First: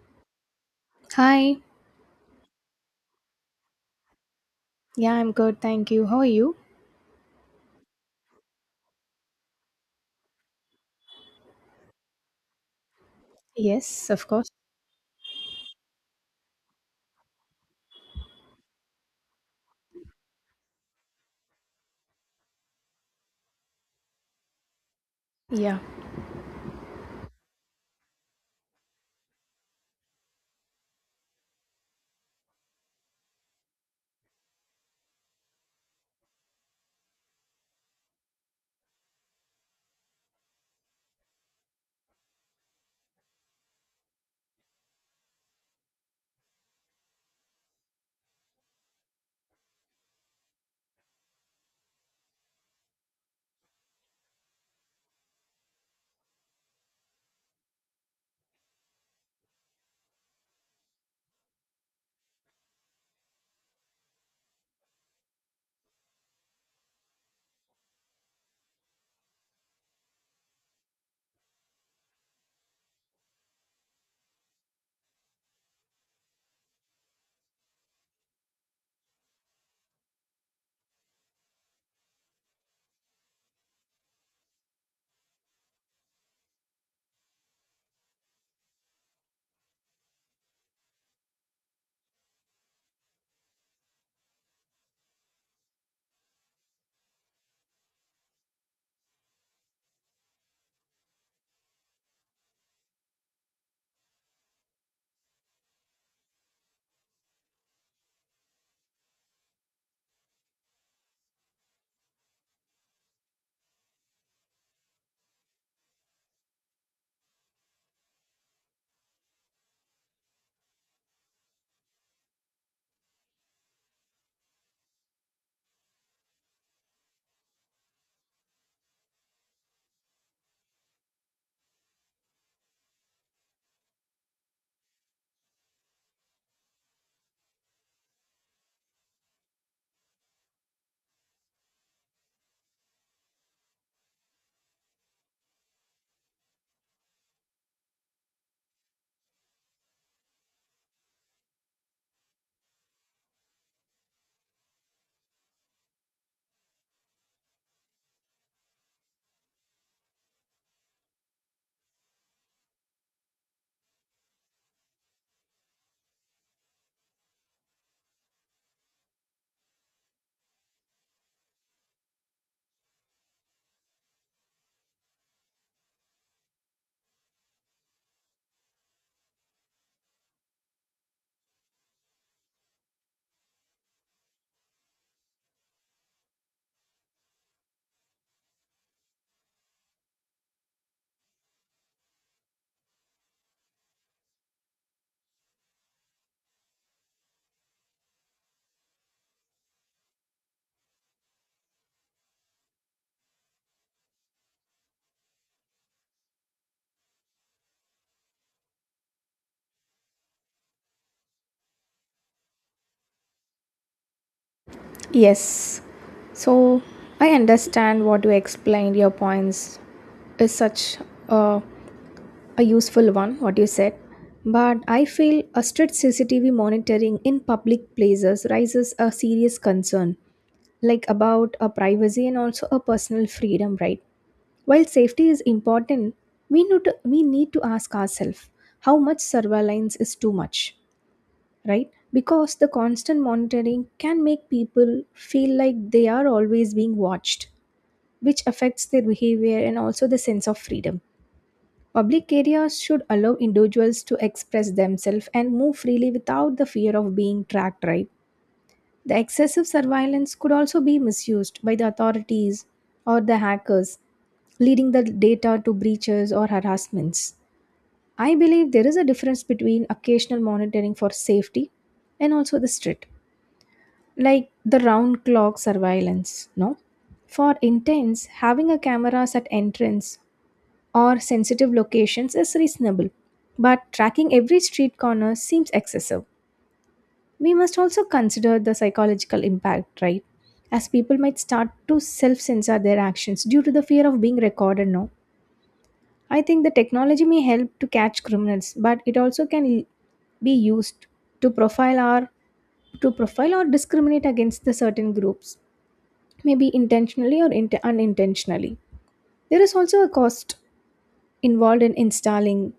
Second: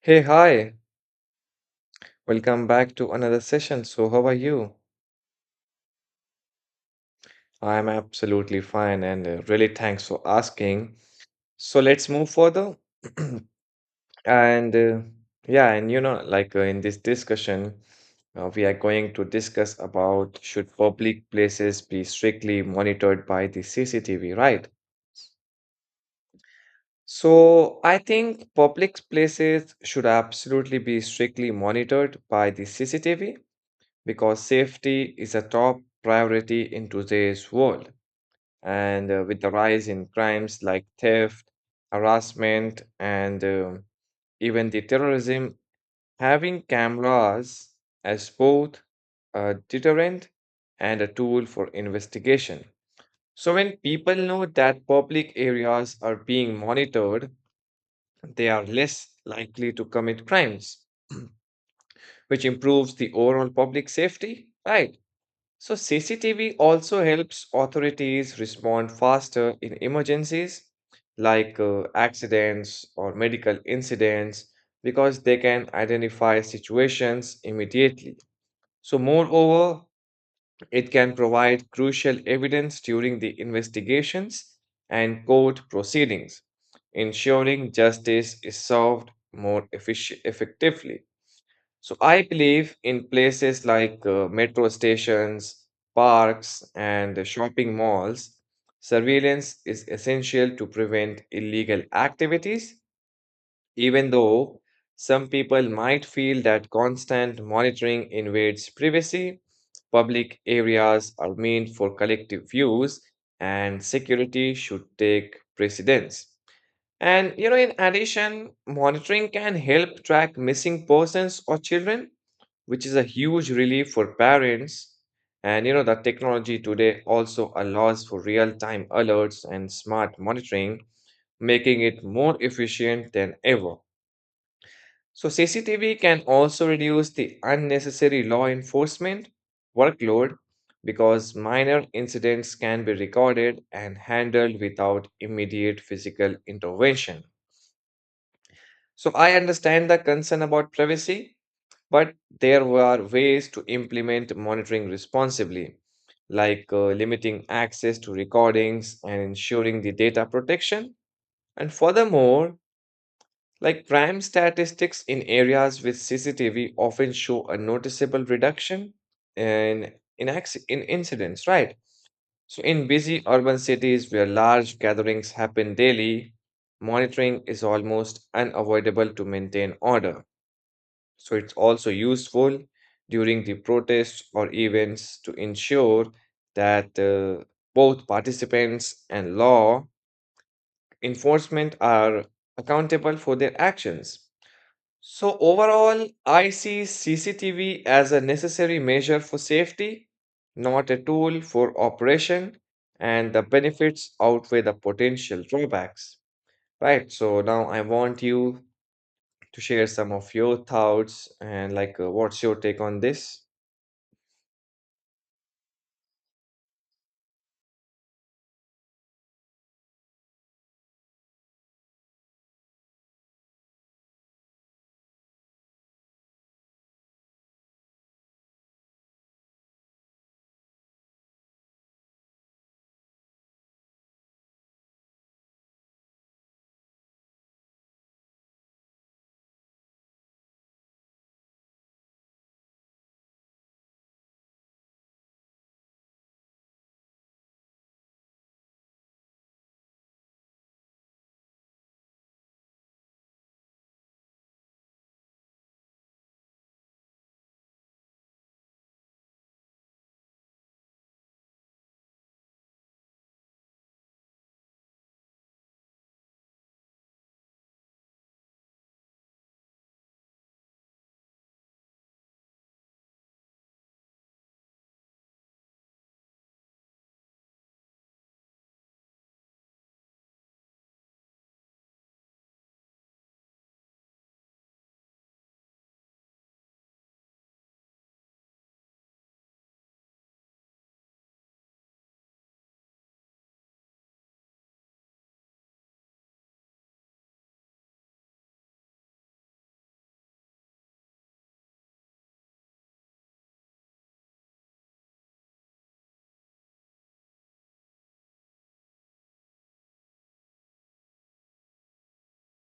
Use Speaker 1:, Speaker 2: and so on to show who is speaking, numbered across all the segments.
Speaker 1: Hey, hi.
Speaker 2: Hi.
Speaker 1: Welcome back to another session. So, how are you?
Speaker 2: Yeah, I'm good. Thank you. How are you?
Speaker 1: I'm absolutely fine and really thanks for asking. So, let's move further.
Speaker 2: Yes, of course.
Speaker 1: And yeah, and you know, like In this discussion, we are going to discuss about should public places be strictly monitored by the CCTV, right?
Speaker 2: Yeah.
Speaker 1: So, I think public places should absolutely be strictly monitored by the CCTV because safety is a top priority in today's world. And with the rise in crimes like theft, harassment, and even the terrorism, having cameras as both a deterrent and a tool for investigation. So, when people know that public areas are being monitored, they are less likely to commit crimes, which improves the overall public safety, right? So, CCTV also helps authorities respond faster in emergencies like accidents or medical incidents because they can identify situations immediately. So, moreover, it can provide crucial evidence during the investigations and court proceedings, ensuring justice is served more effectively. So I believe in places like metro stations, parks, and the shopping malls, surveillance is essential to prevent illegal activities, even though some people might feel that constant monitoring invades privacy. Public areas are meant for collective use, and security should take precedence. And you know, in addition, monitoring can help track missing persons or children, which is a huge relief for parents. And you know, the technology today also allows for real-time alerts and smart monitoring, making it more efficient than ever. So CCTV can also reduce the unnecessary law enforcement workload because minor incidents can be recorded and handled without immediate physical intervention. So I understand the concern about privacy, but there were ways to implement monitoring responsibly, like limiting access to recordings and ensuring the data protection. And furthermore, like crime statistics in areas with CCTV often show a noticeable reduction in, in incidents, right? So, in busy urban cities where large gatherings happen daily, monitoring is almost unavoidable to maintain order. So it's also useful during the protests or events to ensure that both participants and law enforcement are accountable for their actions. So overall, I see CCTV as a necessary measure for safety, not a tool for operation, and the benefits outweigh the potential drawbacks. Right, so now I want you to share some of your thoughts and what's your take on this?
Speaker 2: Yes. So I understand what you explained. Your points is such a, a useful one, what you said. But I feel a strict CCTV monitoring in public places raises a serious concern, like about a privacy and also a personal freedom, right? While safety is important, we need to ask ourselves how much surveillance is too much. Right? Because the constant monitoring can make people feel like they are always being watched, which affects their behavior and also the sense of freedom. Public areas should allow individuals to express themselves and move freely without the fear of being tracked, right? The excessive surveillance could also be misused by the authorities or the hackers, leading the data to breaches or harassments. I believe there is a difference between occasional monitoring for safety and also the strict, like the round clock surveillance, no? For intents, having a cameras at entrance or sensitive locations is reasonable, but tracking every street corner seems excessive. We must also consider the psychological impact, right? As people might start to self censor their actions due to the fear of being recorded, no? I think the technology may help to catch criminals, but it also can be used to profile or discriminate against the certain groups, maybe intentionally or unintentionally. There is also a cost involved in installing,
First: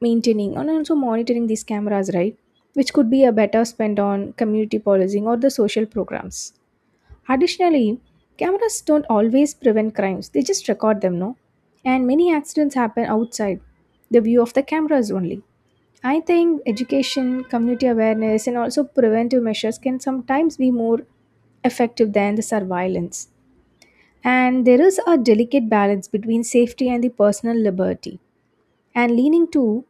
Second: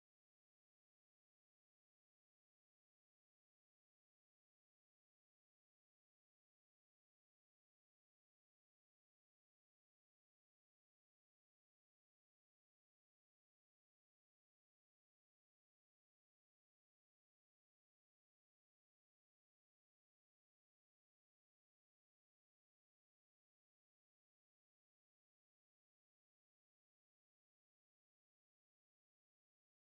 Speaker 2: maintaining, and also monitoring these cameras, right? Which could be a better spent on community policing or the social programs. Additionally, cameras don't always prevent crimes, they just record them, no? And many accidents happen outside the view of the cameras only. I think education, community awareness, and also preventive measures can sometimes be more effective than the surveillance. And there is a delicate balance between safety and the personal liberty. And leaning too,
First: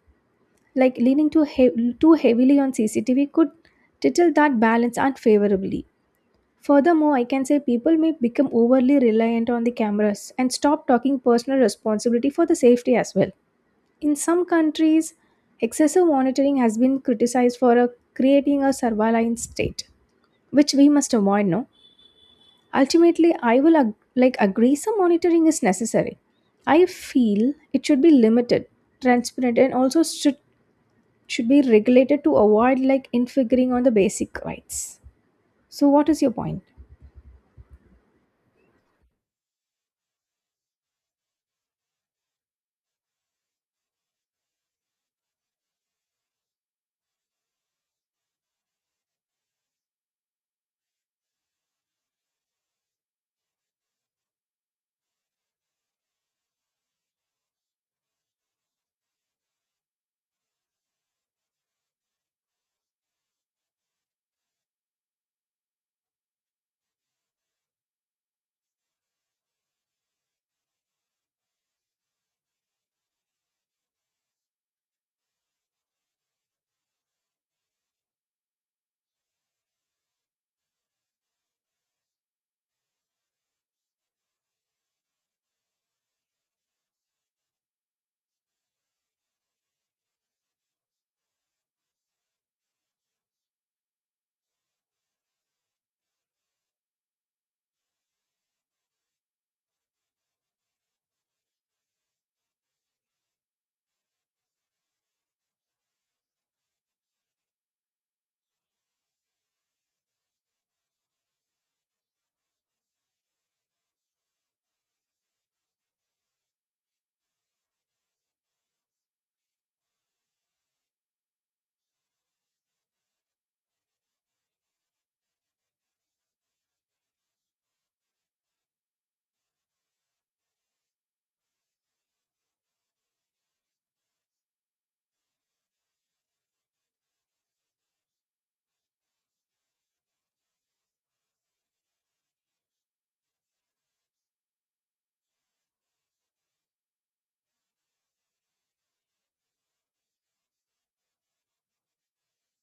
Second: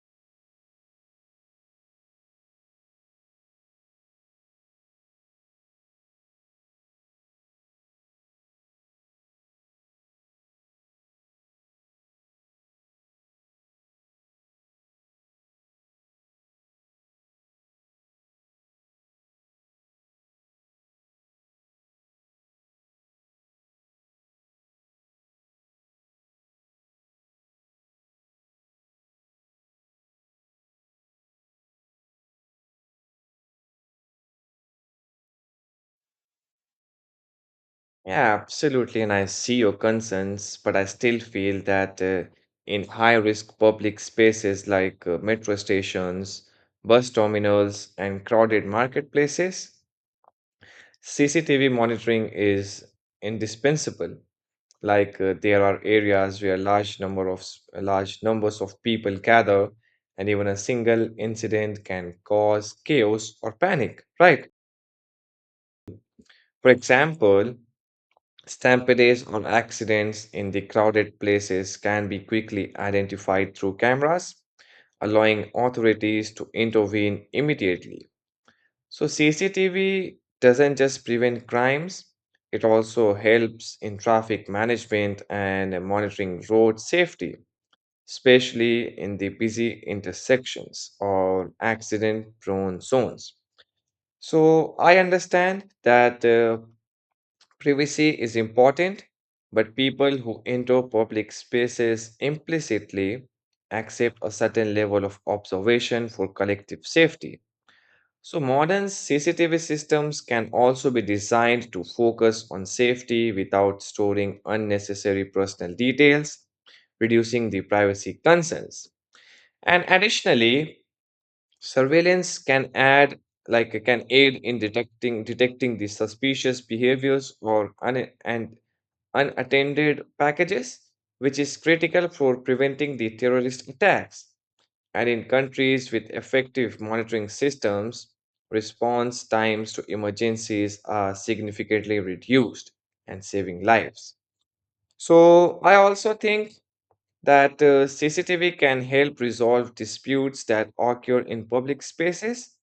Speaker 2: like leaning too, heav- too heavily on CCTV could title that balance unfavorably. Furthermore, I can say people may become overly reliant on the cameras and stop talking personal responsibility for the safety as well. In some countries, excessive monitoring has been criticized for creating a surveillance state, which we must avoid, no? Ultimately, I will agree some monitoring is necessary. I feel it should be limited, transparent, and also should be regulated to avoid like infringing on the basic rights. So, what is your point?
Speaker 1: Yeah, absolutely. And I see your concerns, but I still feel that in high risk public spaces like metro stations, bus terminals, and crowded marketplaces, CCTV monitoring is indispensable. Like there are areas where large numbers of people gather, and even a single incident can cause chaos or panic, right? For example, stampedes or accidents in the crowded places can be quickly identified through cameras, allowing authorities to intervene immediately. So, CCTV doesn't just prevent crimes, it also helps in traffic management and monitoring road safety, especially in the busy intersections or accident prone zones. So I understand that privacy is important, but people who enter public spaces implicitly accept a certain level of observation for collective safety. So, modern CCTV systems can also be designed to focus on safety without storing unnecessary personal details, reducing the privacy concerns. And additionally, surveillance can add like can aid in detecting the suspicious behaviors or un- and unattended packages, which is critical for preventing the terrorist attacks. And in countries with effective monitoring systems, response times to emergencies are significantly reduced and saving lives. So, I also think that CCTV can help resolve disputes that occur in public spaces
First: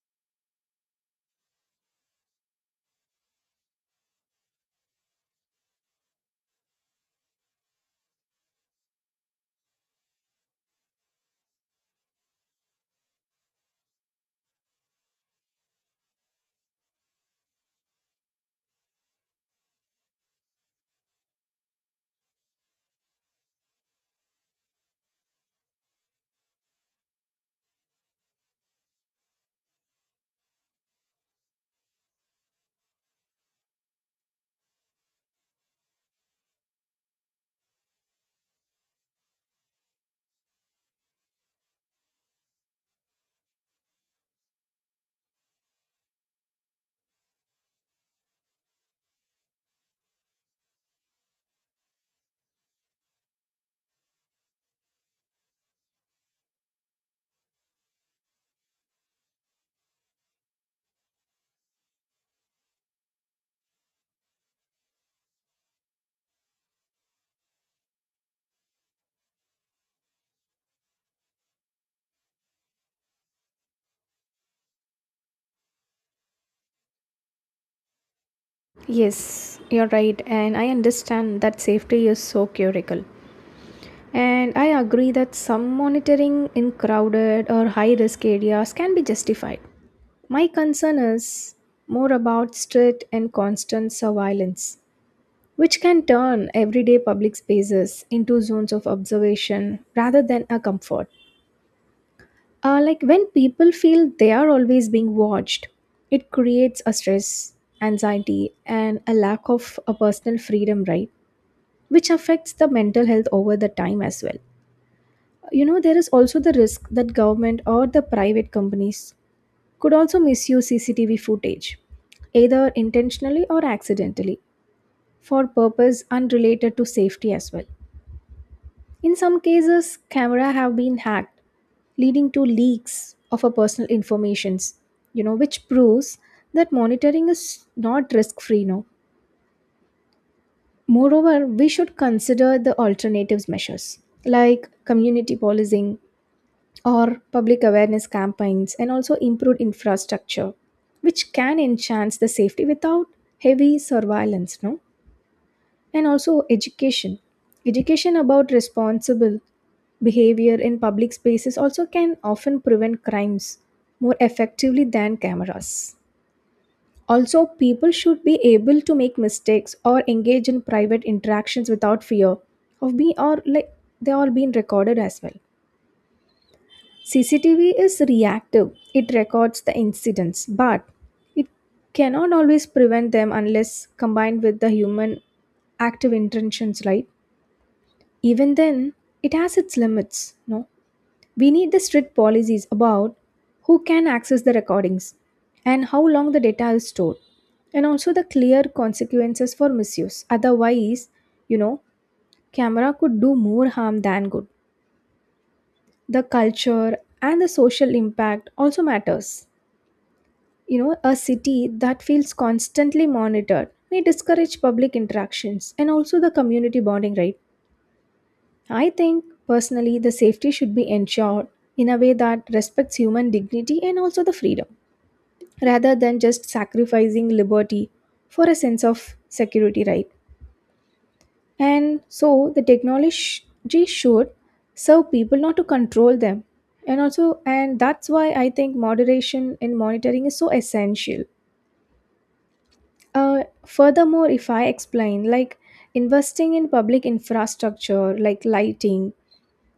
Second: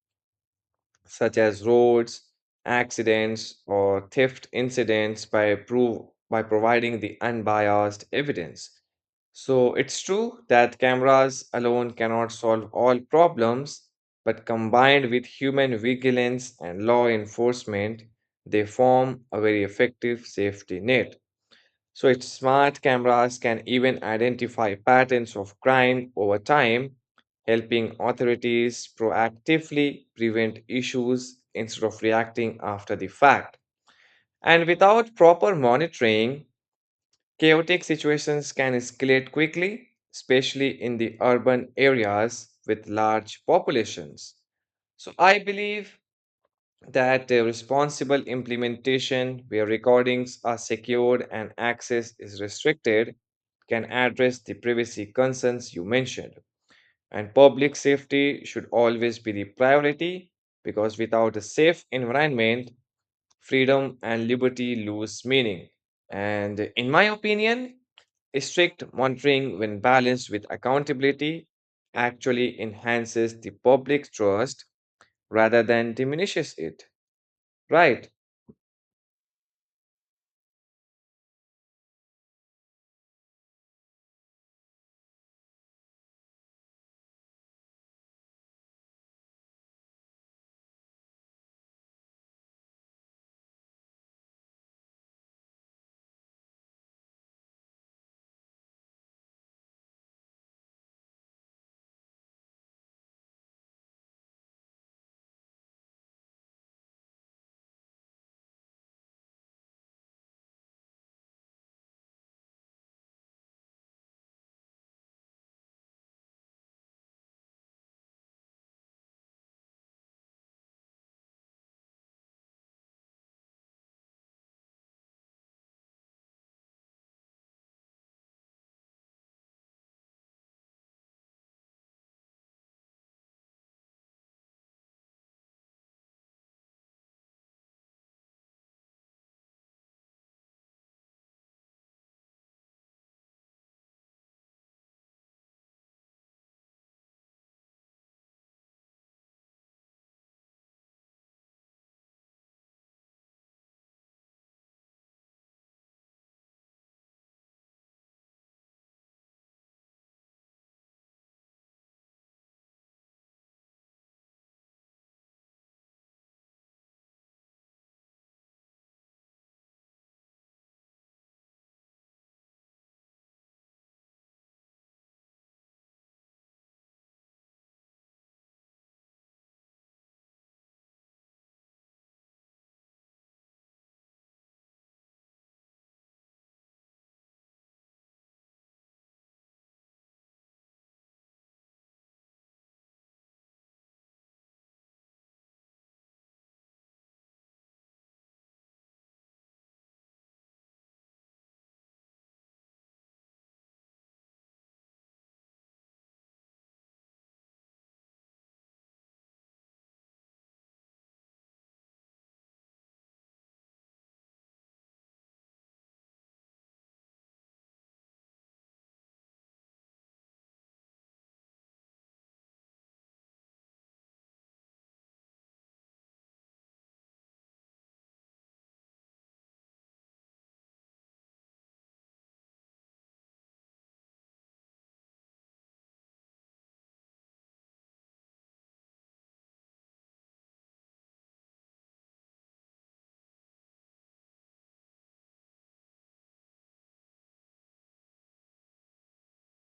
Speaker 1: such as roads, accidents, or theft incidents by providing the unbiased evidence. So it's true that cameras alone cannot solve all problems, but combined with human vigilance and law enforcement, they form a very effective safety net. So its smart cameras can even identify patterns of crime over time, helping authorities proactively prevent issues instead of reacting after the fact. And without proper monitoring, chaotic situations can escalate quickly, especially in the urban areas with large populations. So I believe that responsible implementation where recordings are secured and access is restricted can address the privacy concerns you mentioned. And public safety should always be the priority because without a safe environment, freedom and liberty lose meaning. And in my opinion, strict monitoring, when balanced with accountability, actually enhances the public trust rather than diminishes it. Right.
Speaker 2: Yes, you're right, and I understand that safety is so critical. And I agree that some monitoring in crowded or high risk areas can be justified. My concern is more about strict and constant surveillance which can turn everyday public spaces into zones of observation rather than a comfort. Like when people feel they are always being watched, it creates a stress, anxiety, and a lack of a personal freedom, right? Which affects the mental health over the time as well. You know, there is also the risk that government or the private companies could also misuse CCTV footage, either intentionally or accidentally, for purpose unrelated to safety as well. In some cases, camera have been hacked, leading to leaks of our personal informations, you know, which proves that monitoring is not risk-free now. Moreover, we should consider the alternatives measures like community policing or public awareness campaigns and also improved infrastructure, which can enhance the safety without heavy surveillance, no? And also education about responsible behavior in public spaces also can often prevent crimes more effectively than cameras. Also, people should be able to make mistakes or engage in private interactions without fear of being, or like they are being recorded as well. CCTV is reactive, it records the incidents, but it cannot always prevent them unless combined with the human active intentions, right? Even then it has its limits, no? We need the strict policies about who can access the recordings and how long the data is stored, and also the clear consequences for misuse. Otherwise, you know, camera could do more harm than good. The culture and the social impact also matters. You know, a city that feels constantly monitored may discourage public interactions and also the community bonding, right? I think personally the safety should be ensured in a way that respects human dignity and also the freedom, rather than just sacrificing liberty for a sense of security, right? And so the technology should serve people, not to control them. And that's why I think moderation in monitoring is so essential. Furthermore, if I explain, like investing in public infrastructure like lighting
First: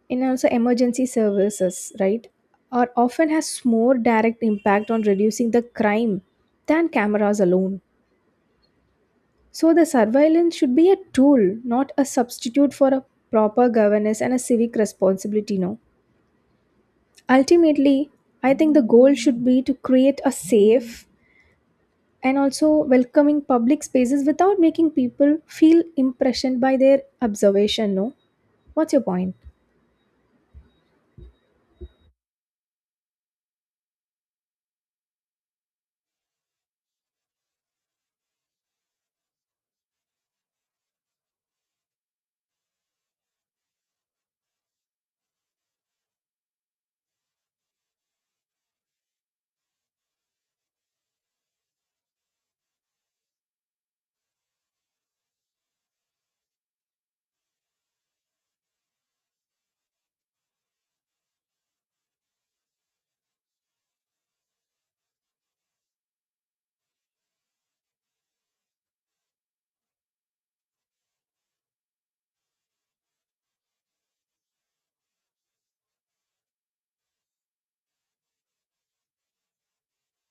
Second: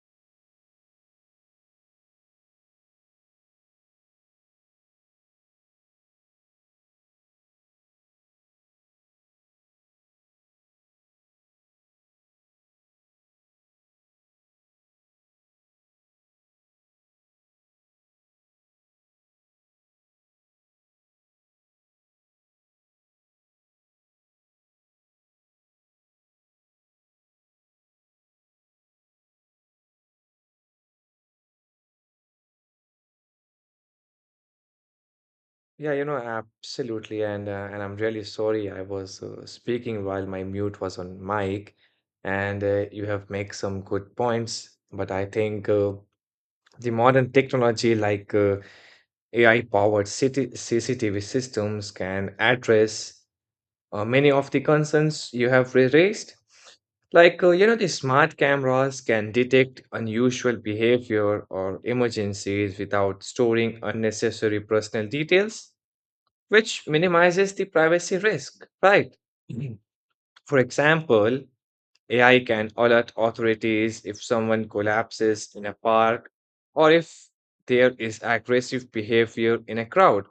Speaker 2: and also emergency services, right, are often has more direct impact on reducing the crime than cameras alone. So the surveillance should be a tool, not a substitute for a proper governance and a civic responsibility, no? Ultimately, I think the goal should be to create a safe and also welcoming public spaces without making people feel impressioned by their observation, no? What's your point?
Speaker 1: Yeah, you know, absolutely. And I'm really sorry I was speaking while my mute was on mic. And you have made some good points, but I think the modern technology like AI-powered city CCTV systems can address many of the concerns you have raised. Like, you know, the smart cameras can detect unusual behavior or emergencies without storing unnecessary personal details, which minimizes the privacy risk, right? Mhm. For example, AI can alert authorities if someone collapses in a park or if there is aggressive behavior in a crowd.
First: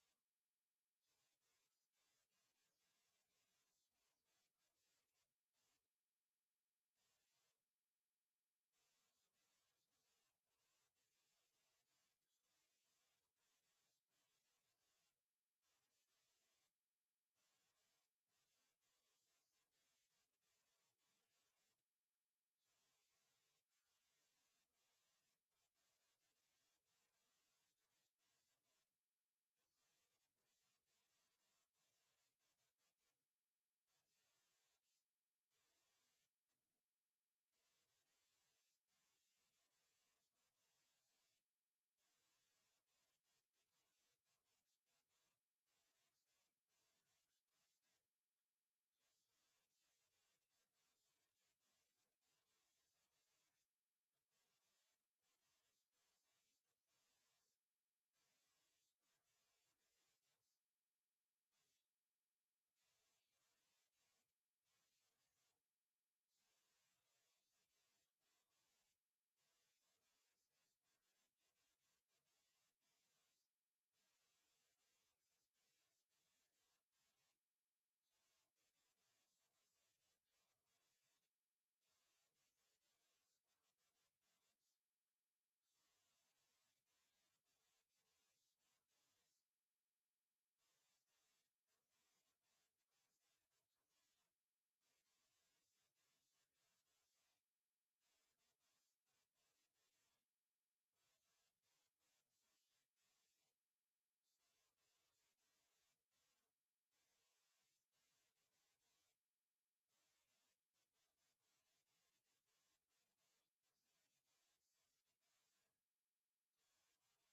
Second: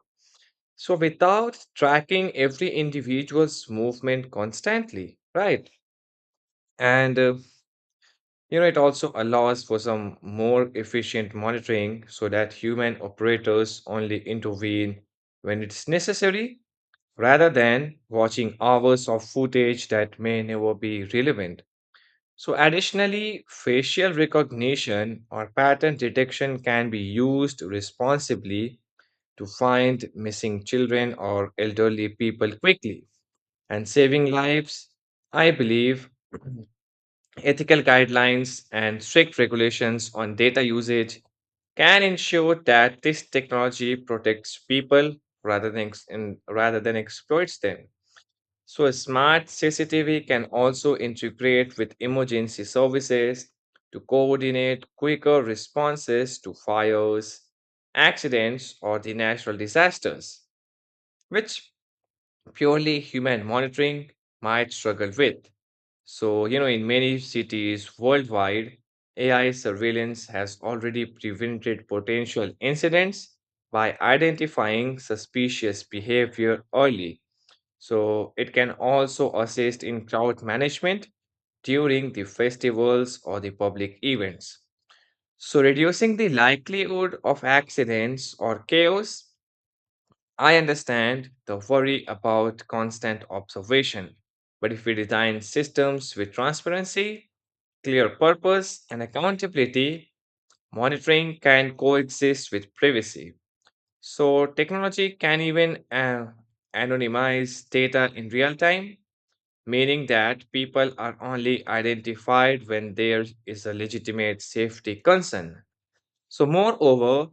Speaker 1: So, without tracking every individual's movement constantly, right? And you know, it also allows for some more efficient monitoring so that human operators only intervene when it's necessary rather than watching hours of footage that may never be relevant. So, additionally, facial recognition or pattern detection can be used responsibly to find missing children or elderly people quickly and saving lives. I believe ethical guidelines and strict regulations on data usage can ensure that this technology protects people rather than exploits them. So, a smart CCTV can also integrate with emergency services to coordinate quicker responses to fires, accidents, or the natural disasters, which purely human monitoring might struggle with. So, you know, in many cities worldwide, AI surveillance has already prevented potential incidents by identifying suspicious behavior early, so it can also assist in crowd management during the festivals or the public events. So reducing the likelihood of accidents or chaos, I understand the worry about constant observation. But if we design systems with transparency, clear purpose, and accountability, monitoring can coexist with privacy. So technology can even anonymize data in real time, meaning that people are only identified when there is a legitimate safety concern. So, moreover,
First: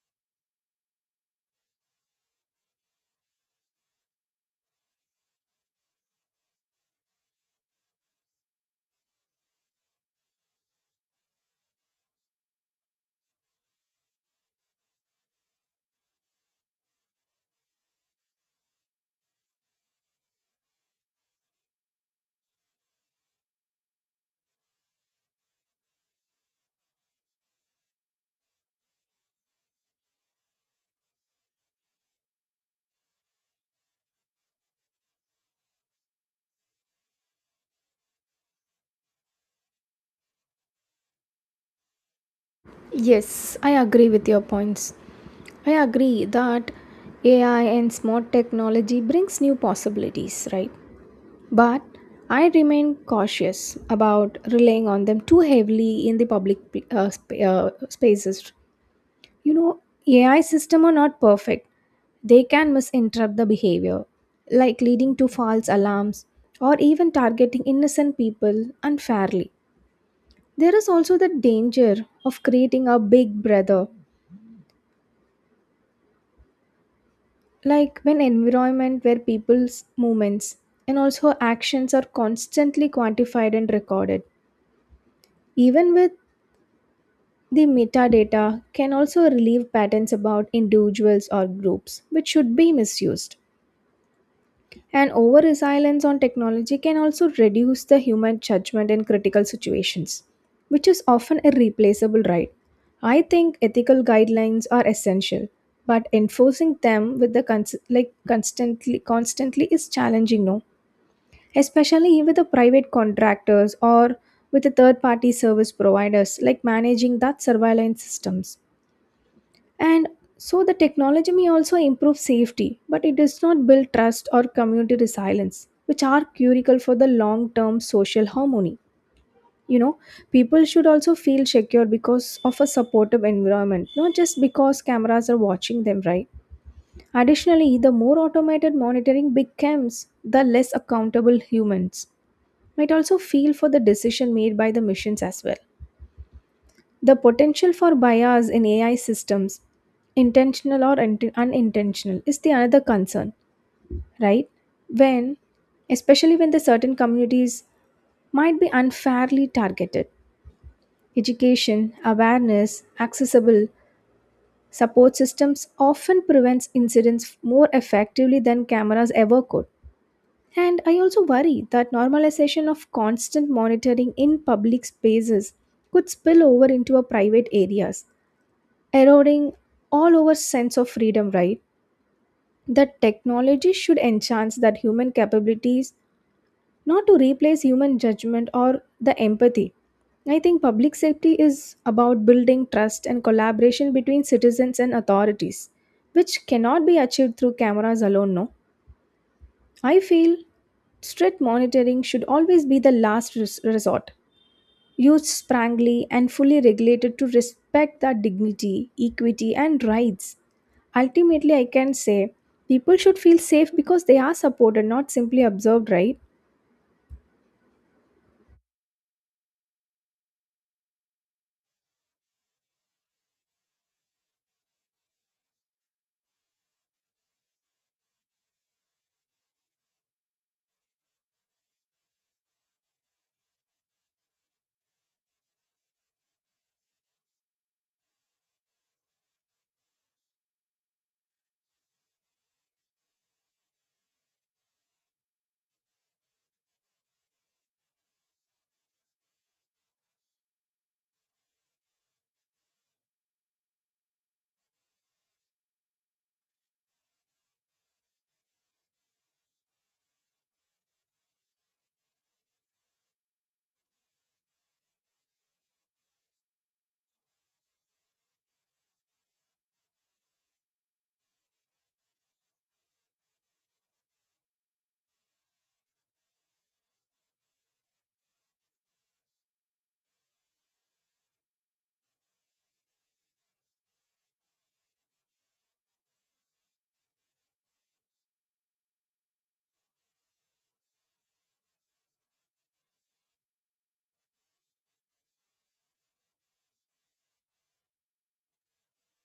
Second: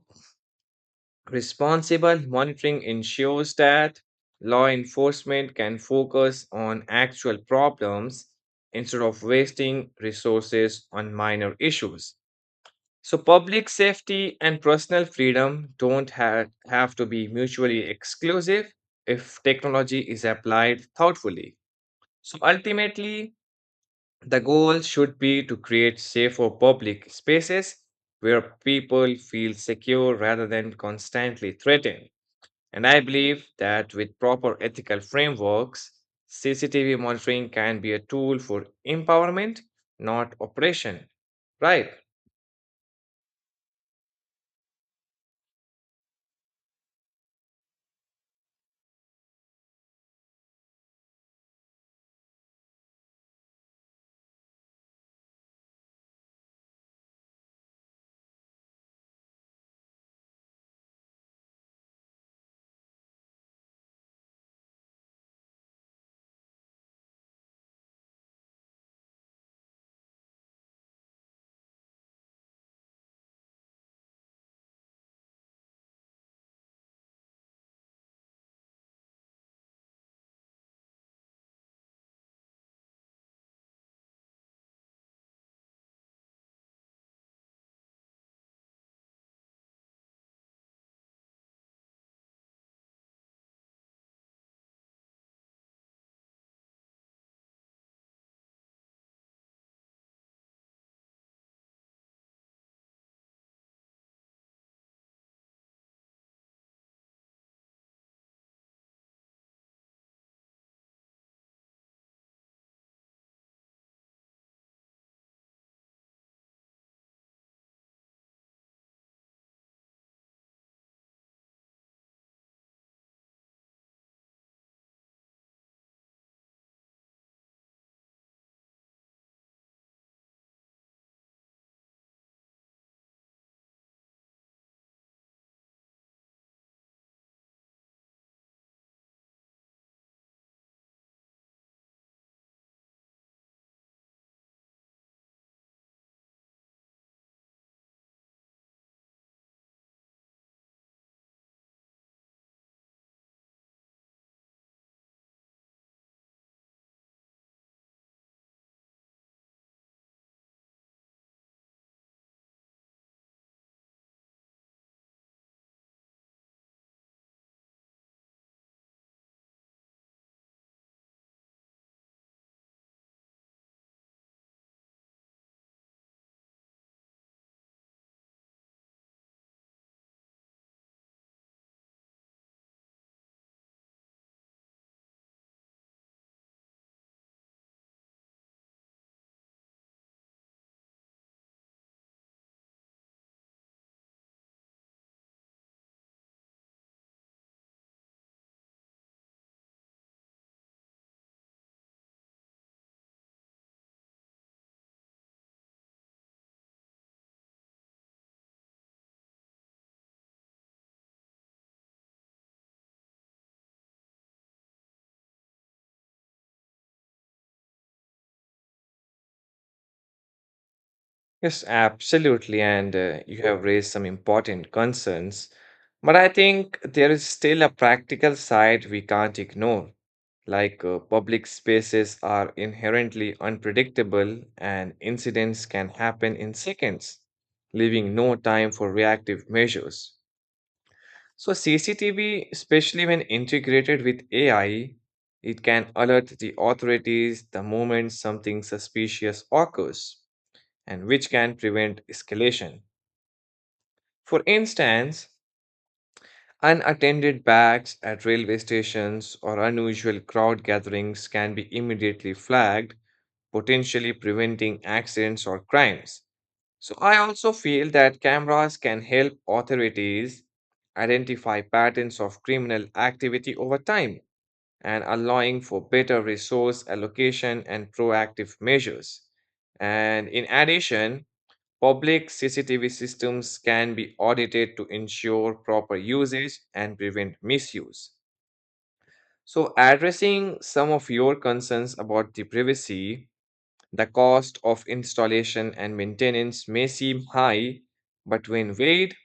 Speaker 1: responsible monitoring ensures that law enforcement can focus on actual problems instead of wasting resources on minor issues. So, public safety and personal freedom don't ha- have to be mutually exclusive if technology is applied thoughtfully. So, ultimately, the goal should be to create safer public spaces where people feel secure rather than constantly threatened. And I believe that with proper ethical frameworks, CCTV monitoring can be a tool for empowerment, not oppression. Right.
Speaker 2: Yes, I agree with your points. I agree that AI and smart technology brings new possibilities, right? But I remain cautious about relying on them too heavily in the public spaces. You know, AI system are not perfect. They can misinterpret the behavior, like leading to false alarms or even targeting innocent people unfairly. There is also the danger of creating a big brother like when environment where people's movements and also actions are constantly quantified and recorded, even with the metadata, can also relieve patterns about individuals or groups which should be misused. And over reliance on technology can also reduce the human judgment in critical situations, which is often a replaceable, right? I think ethical guidelines are essential, but enforcing them with the constantly is challenging, no? Especially with the private contractors or with the third party service providers like managing that surveillance systems. And so the technology may also improve safety, but it does not build trust or community resilience, which are critical for the long term social harmony. You know, people should also feel secure because of a supportive environment, not just because cameras are watching them, right? Additionally, the more automated monitoring becomes, the less accountable humans might also feel for the decision made by the machines as well. The potential for bias in AI systems, intentional or unintentional, is the another concern, right? When, especially when the certain communities might be unfairly targeted. Education, awareness, accessible support systems often prevents incidents more effectively than cameras ever could. And I also worry that normalization of constant monitoring in public spaces could spill over into our private areas, eroding all our sense of freedom, right? That technology should enhance that human capabilities, not to replace human judgment or the empathy. I think public safety is about building trust and collaboration between citizens and authorities, which cannot be achieved through cameras alone, no? I feel strict monitoring should always be the last resort, used sprangly and fully regulated to respect their dignity, equity, and rights. Ultimately, I can say people should feel safe because they are supported, not simply observed, right?
Speaker 1: Yes, absolutely. And you have raised some important concerns. But I think there is still a practical side we can't ignore. Like public spaces are inherently unpredictable and incidents can happen in seconds, leaving no time for reactive measures. So, CCTV, especially when integrated with AI, it can alert the authorities the moment something suspicious occurs, and which can prevent escalation. For instance, unattended bags at railway stations or unusual crowd gatherings can be immediately flagged, potentially preventing accidents or crimes. So, I also feel that cameras can help authorities identify patterns of criminal activity over time and allowing for better resource allocation and proactive measures. And in addition, public CCTV systems can be audited to ensure proper usage and prevent misuse. So, addressing some of your concerns about the privacy, the cost of installation and maintenance may seem high, but when weighed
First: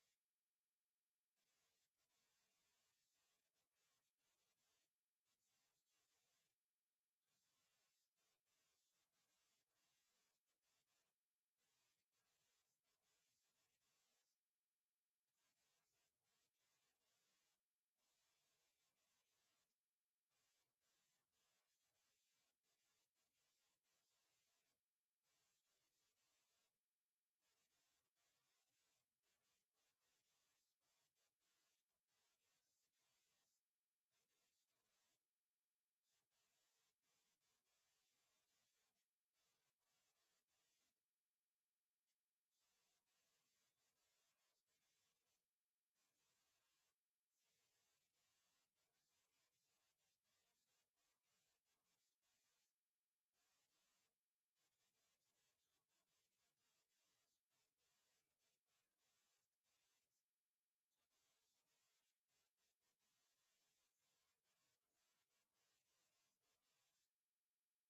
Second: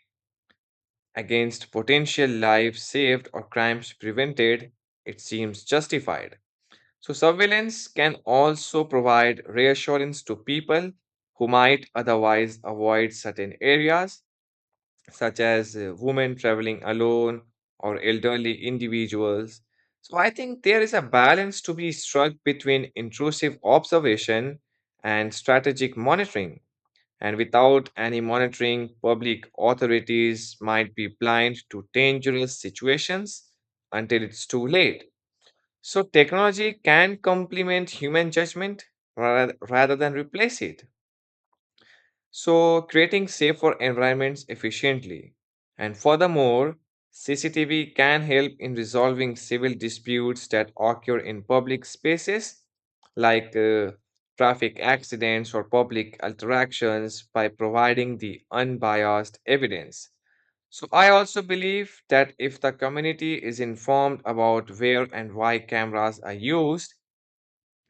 Speaker 1: against potential lives saved or crimes prevented, it seems justified. So, surveillance can also provide reassurance to people who might otherwise avoid certain areas such as women traveling alone or elderly individuals. So I think there is a balance to be struck between intrusive observation and strategic monitoring. And without any monitoring, public authorities might be blind to dangerous situations until it's too late. So technology can complement human judgment rather than replace it. So, creating safer environments efficiently. And furthermore, CCTV can help in resolving civil disputes that occur in public spaces, like traffic accidents or public interactions, by providing the unbiased evidence. So, I also believe that if the community is informed about where and why cameras are used,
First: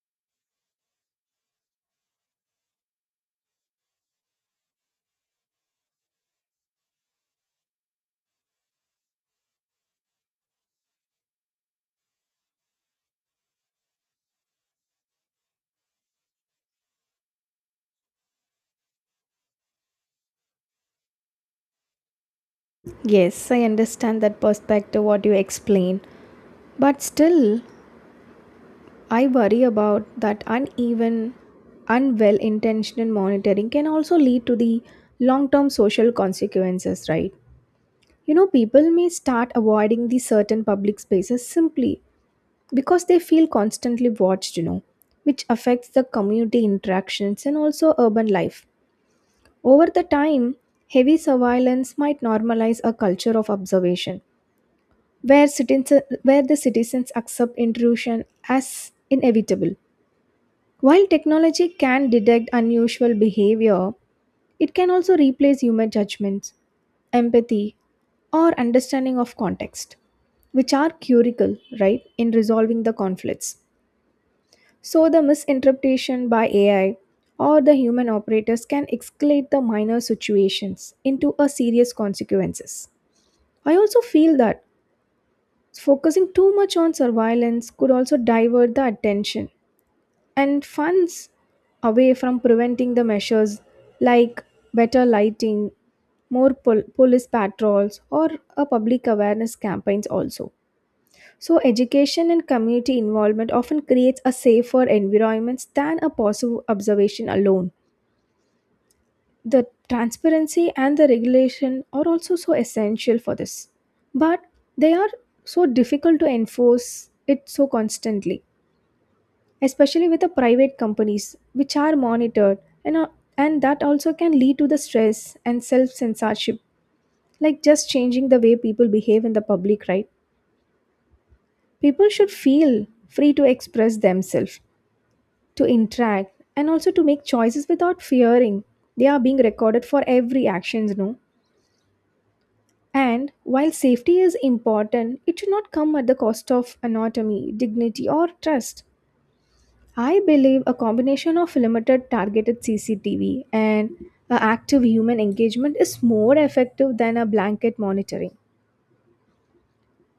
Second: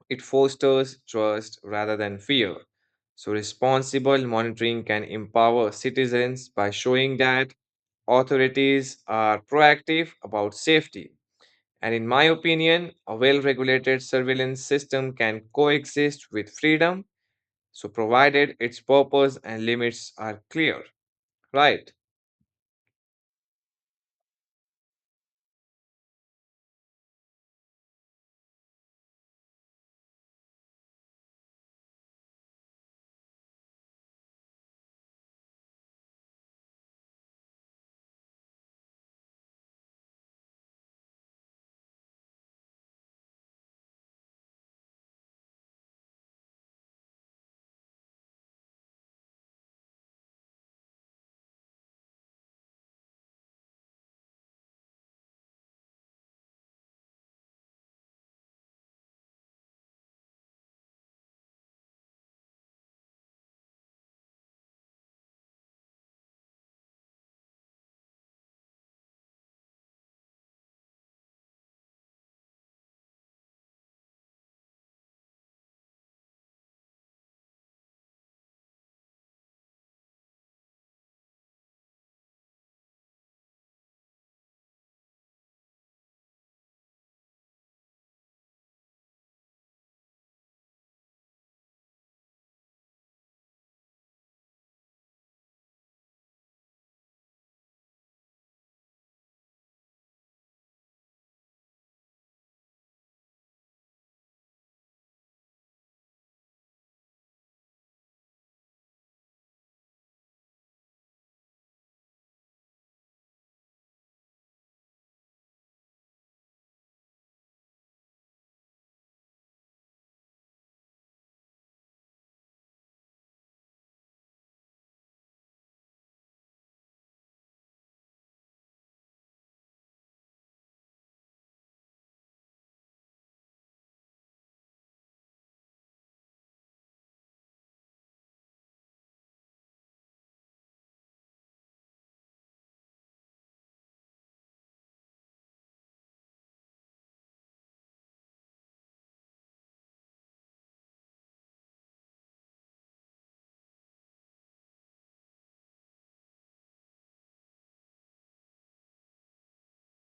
Speaker 1: it fosters trust rather than fear. So, responsible monitoring can empower citizens by showing that authorities are proactive about safety. And in my opinion, a well regulated surveillance system can coexist with freedom, so provided its purpose and limits are clear, right?
Speaker 2: Yes, I understand that perspective, what you explain. But still, I worry about that uneven, unwell intentioned monitoring can also lead to the long term social consequences, right? You know, people may start avoiding these certain public spaces simply because they feel constantly watched, you know, which affects the community interactions and also urban life. Over the time, heavy surveillance might normalize a culture of observation where, the citizens accept intrusion as inevitable. While technology can detect unusual behavior, it can also replace human judgments, empathy, or understanding of context, which are curical, right, in resolving the conflicts. So, the misinterpretation by AI or the human operators can escalate the minor situations into a serious consequences. I also feel that focusing too much on surveillance could also divert the attention and funds away from preventing the measures, like better lighting, more police patrols, or a public awareness campaigns also. So education and community involvement often creates a safer environment than a passive observation alone. The transparency and the regulation are also so essential for this, but they are so difficult to enforce it so constantly. Especially with the private companies, which are monitored, and, uh, and that also can lead to the stress and self censorship, like just changing the way people behave in the public, right? People should feel free to express themselves, to interact, and also to make choices without fearing they are being recorded for every actions, no? And while safety is important, it should not come at the cost of anatomy, dignity, or trust. I believe a combination of limited targeted CCTV and a active human engagement is more effective than a blanket monitoring.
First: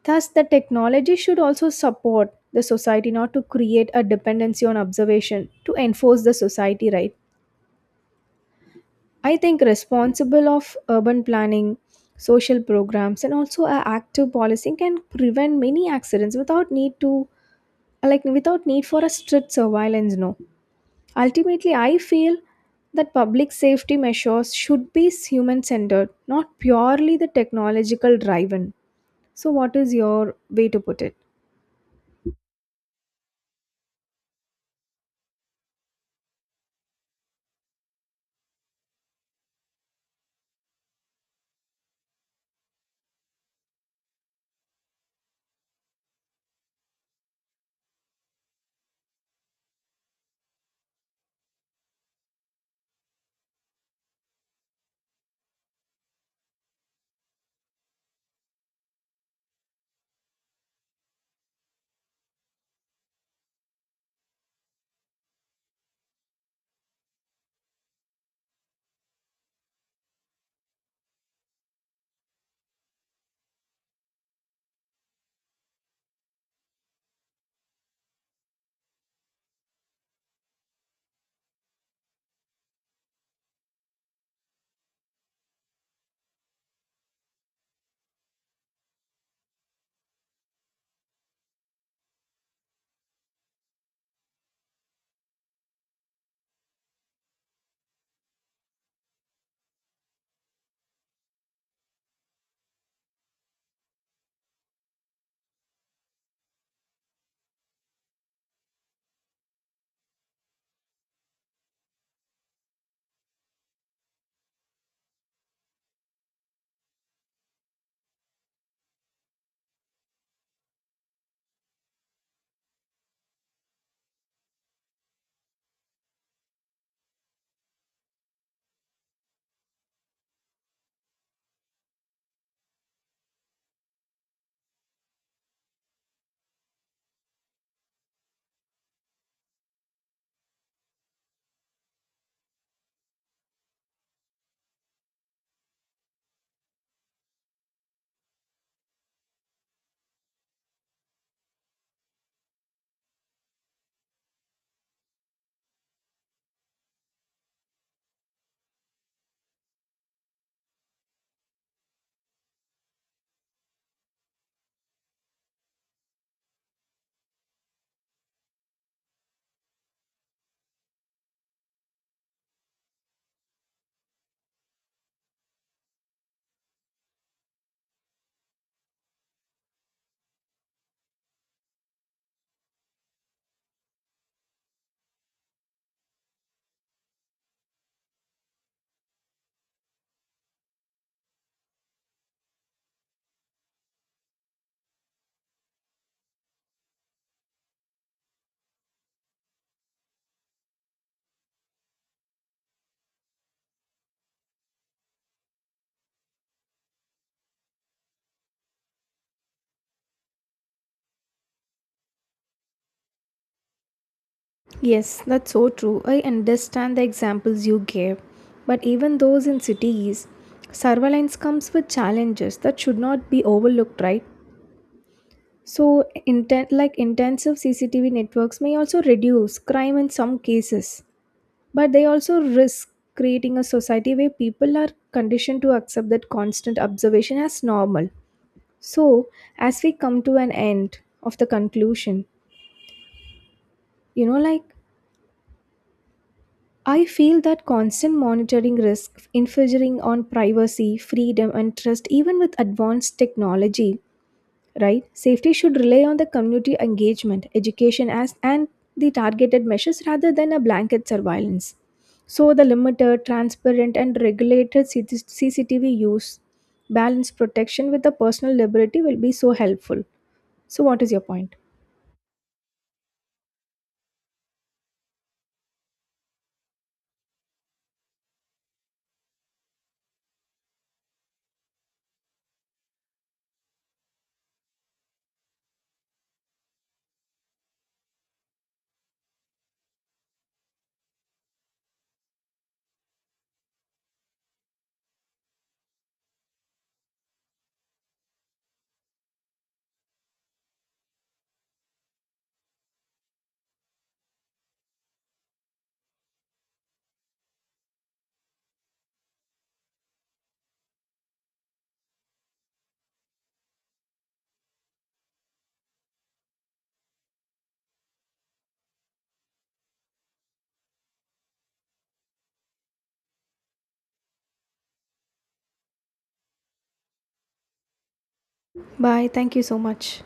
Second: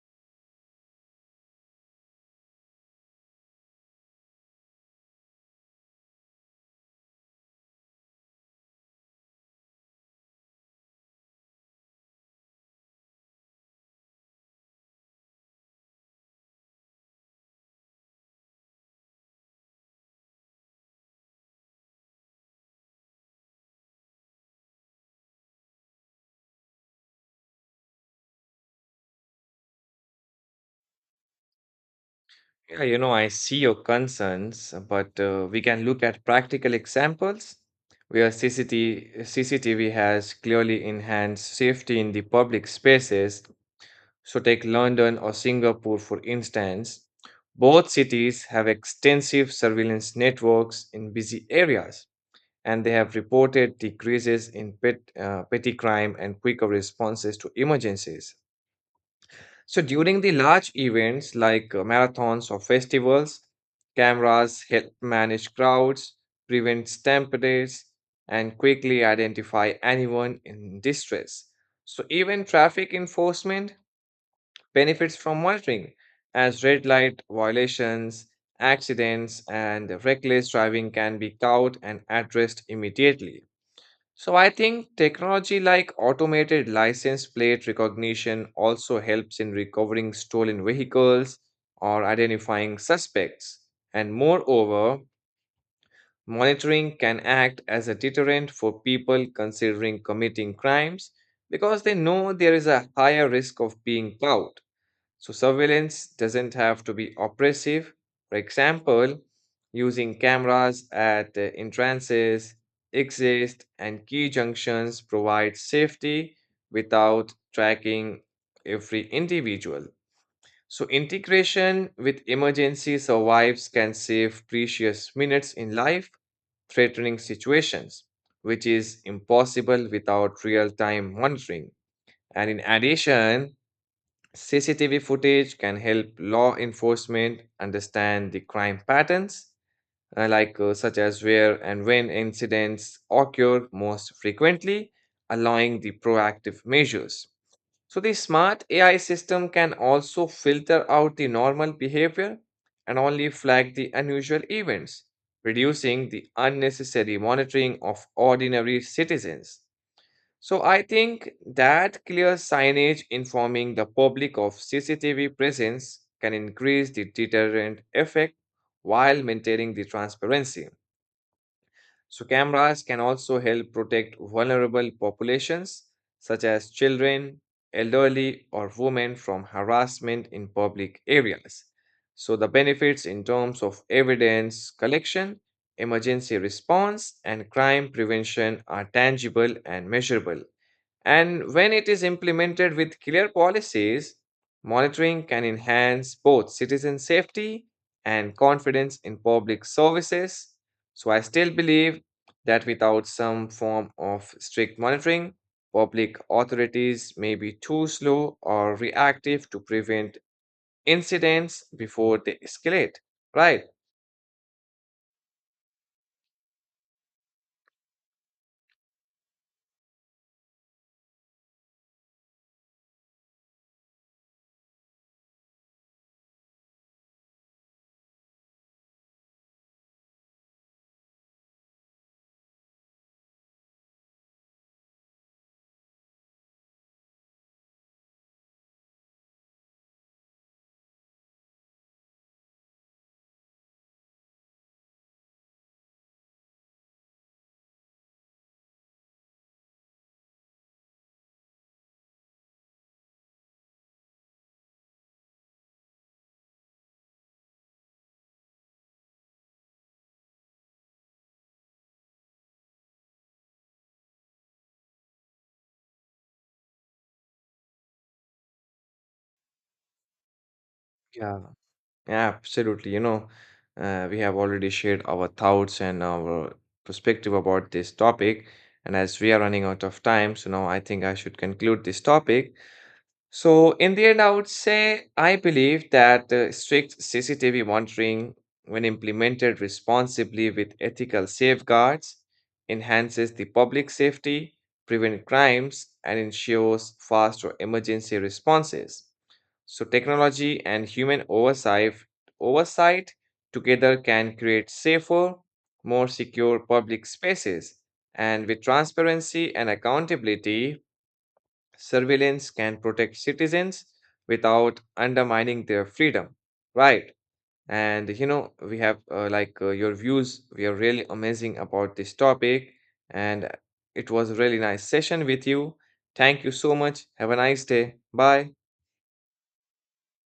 Speaker 2: Thus, the technology should also support the society, not to create a dependency on observation to enforce the society, right? I think responsible of urban planning, social programs, and also a active policing can prevent many accidents without need for a strict surveillance. No. Ultimately, I feel that public safety measures should be human centered, not purely the technological driven. So, what is your way to put it?
Speaker 1: Yeah, you know, I see your concerns, but we can look at practical examples where CCTV has clearly enhanced safety in the public spaces. So, take London or Singapore, for instance. Both cities have extensive surveillance networks in busy areas, and they have reported decreases in petty crime and quicker responses to emergencies. So during the large events like marathons or festivals, cameras help manage crowds, prevent stampeders, and quickly identify anyone in distress. So even traffic enforcement benefits from monitoring, as red light violations, accidents, and reckless driving can be caught and addressed immediately. So I think technology like automated license plate recognition also helps in recovering stolen vehicles or identifying suspects. And moreover, monitoring can act as a deterrent for people considering committing crimes because they know there is a higher risk of being caught. So, surveillance doesn't have to be oppressive. For example, using cameras at entrances, exits, and key junctions provides safety without tracking every individual. So, integration with emergency survives can save precious minutes in life threatening situations, which is impossible without real time monitoring. And in addition, CCTV footage can help law enforcement understand the crime patterns, such as where and when incidents occur most frequently, allowing the proactive measures. So the smart AI system can also filter out the normal behavior and only flag the unusual events, reducing the unnecessary monitoring of ordinary citizens. So I think that clear signage informing the public of CCTV presence can increase the deterrent effect while maintaining the transparency. So cameras can also help protect vulnerable populations such as children, elderly or women from harassment in public areas. So the benefits in terms of evidence collection, emergency response and crime prevention are tangible and measurable. And when it is implemented with clear policies, monitoring can enhance both citizen safety and confidence in public services. So I still believe that without some form of strict monitoring, public authorities may be too slow or reactive to prevent incidents before they escalate. Right.
Speaker 2: Yes, that's so true. I understand the examples you gave. But even those in cities, surveillance comes with challenges that should not be overlooked, right? So, intensive CCTV networks may also reduce crime in some cases. But they also risk creating a society where people are conditioned to accept that constant observation as normal. So, as we come to an end of the conclusion, you know, like I feel that constant monitoring risks infringing on privacy, freedom, and trust, even with advanced technology. Right? Safety should rely on the community engagement, education as and the targeted measures rather than a blanket surveillance. So the limited, transparent and regulated CT CCTV use balance protection with the personal liberty will be so helpful. So what is your
Speaker 1: Yeah,
Speaker 2: point?
Speaker 1: absolutely. You know, we have already shared our thoughts and our perspective about this topic. And as we are running out of time, so now I think I should conclude this topic. So, in the end, I would say I believe that strict CCTV monitoring, when implemented responsibly with ethical safeguards, enhances the public safety, prevents crimes, and ensures faster emergency responses. So, technology and human oversight, oversight together can create safer, more secure public spaces. And with transparency and accountability, surveillance can protect citizens without undermining their freedom. Right. And you know, we have your views. We are really amazing about this topic. And it was a really nice session with you. Thank you so much. Have a nice day. Bye.
Speaker 2: Bye. Thank you so much.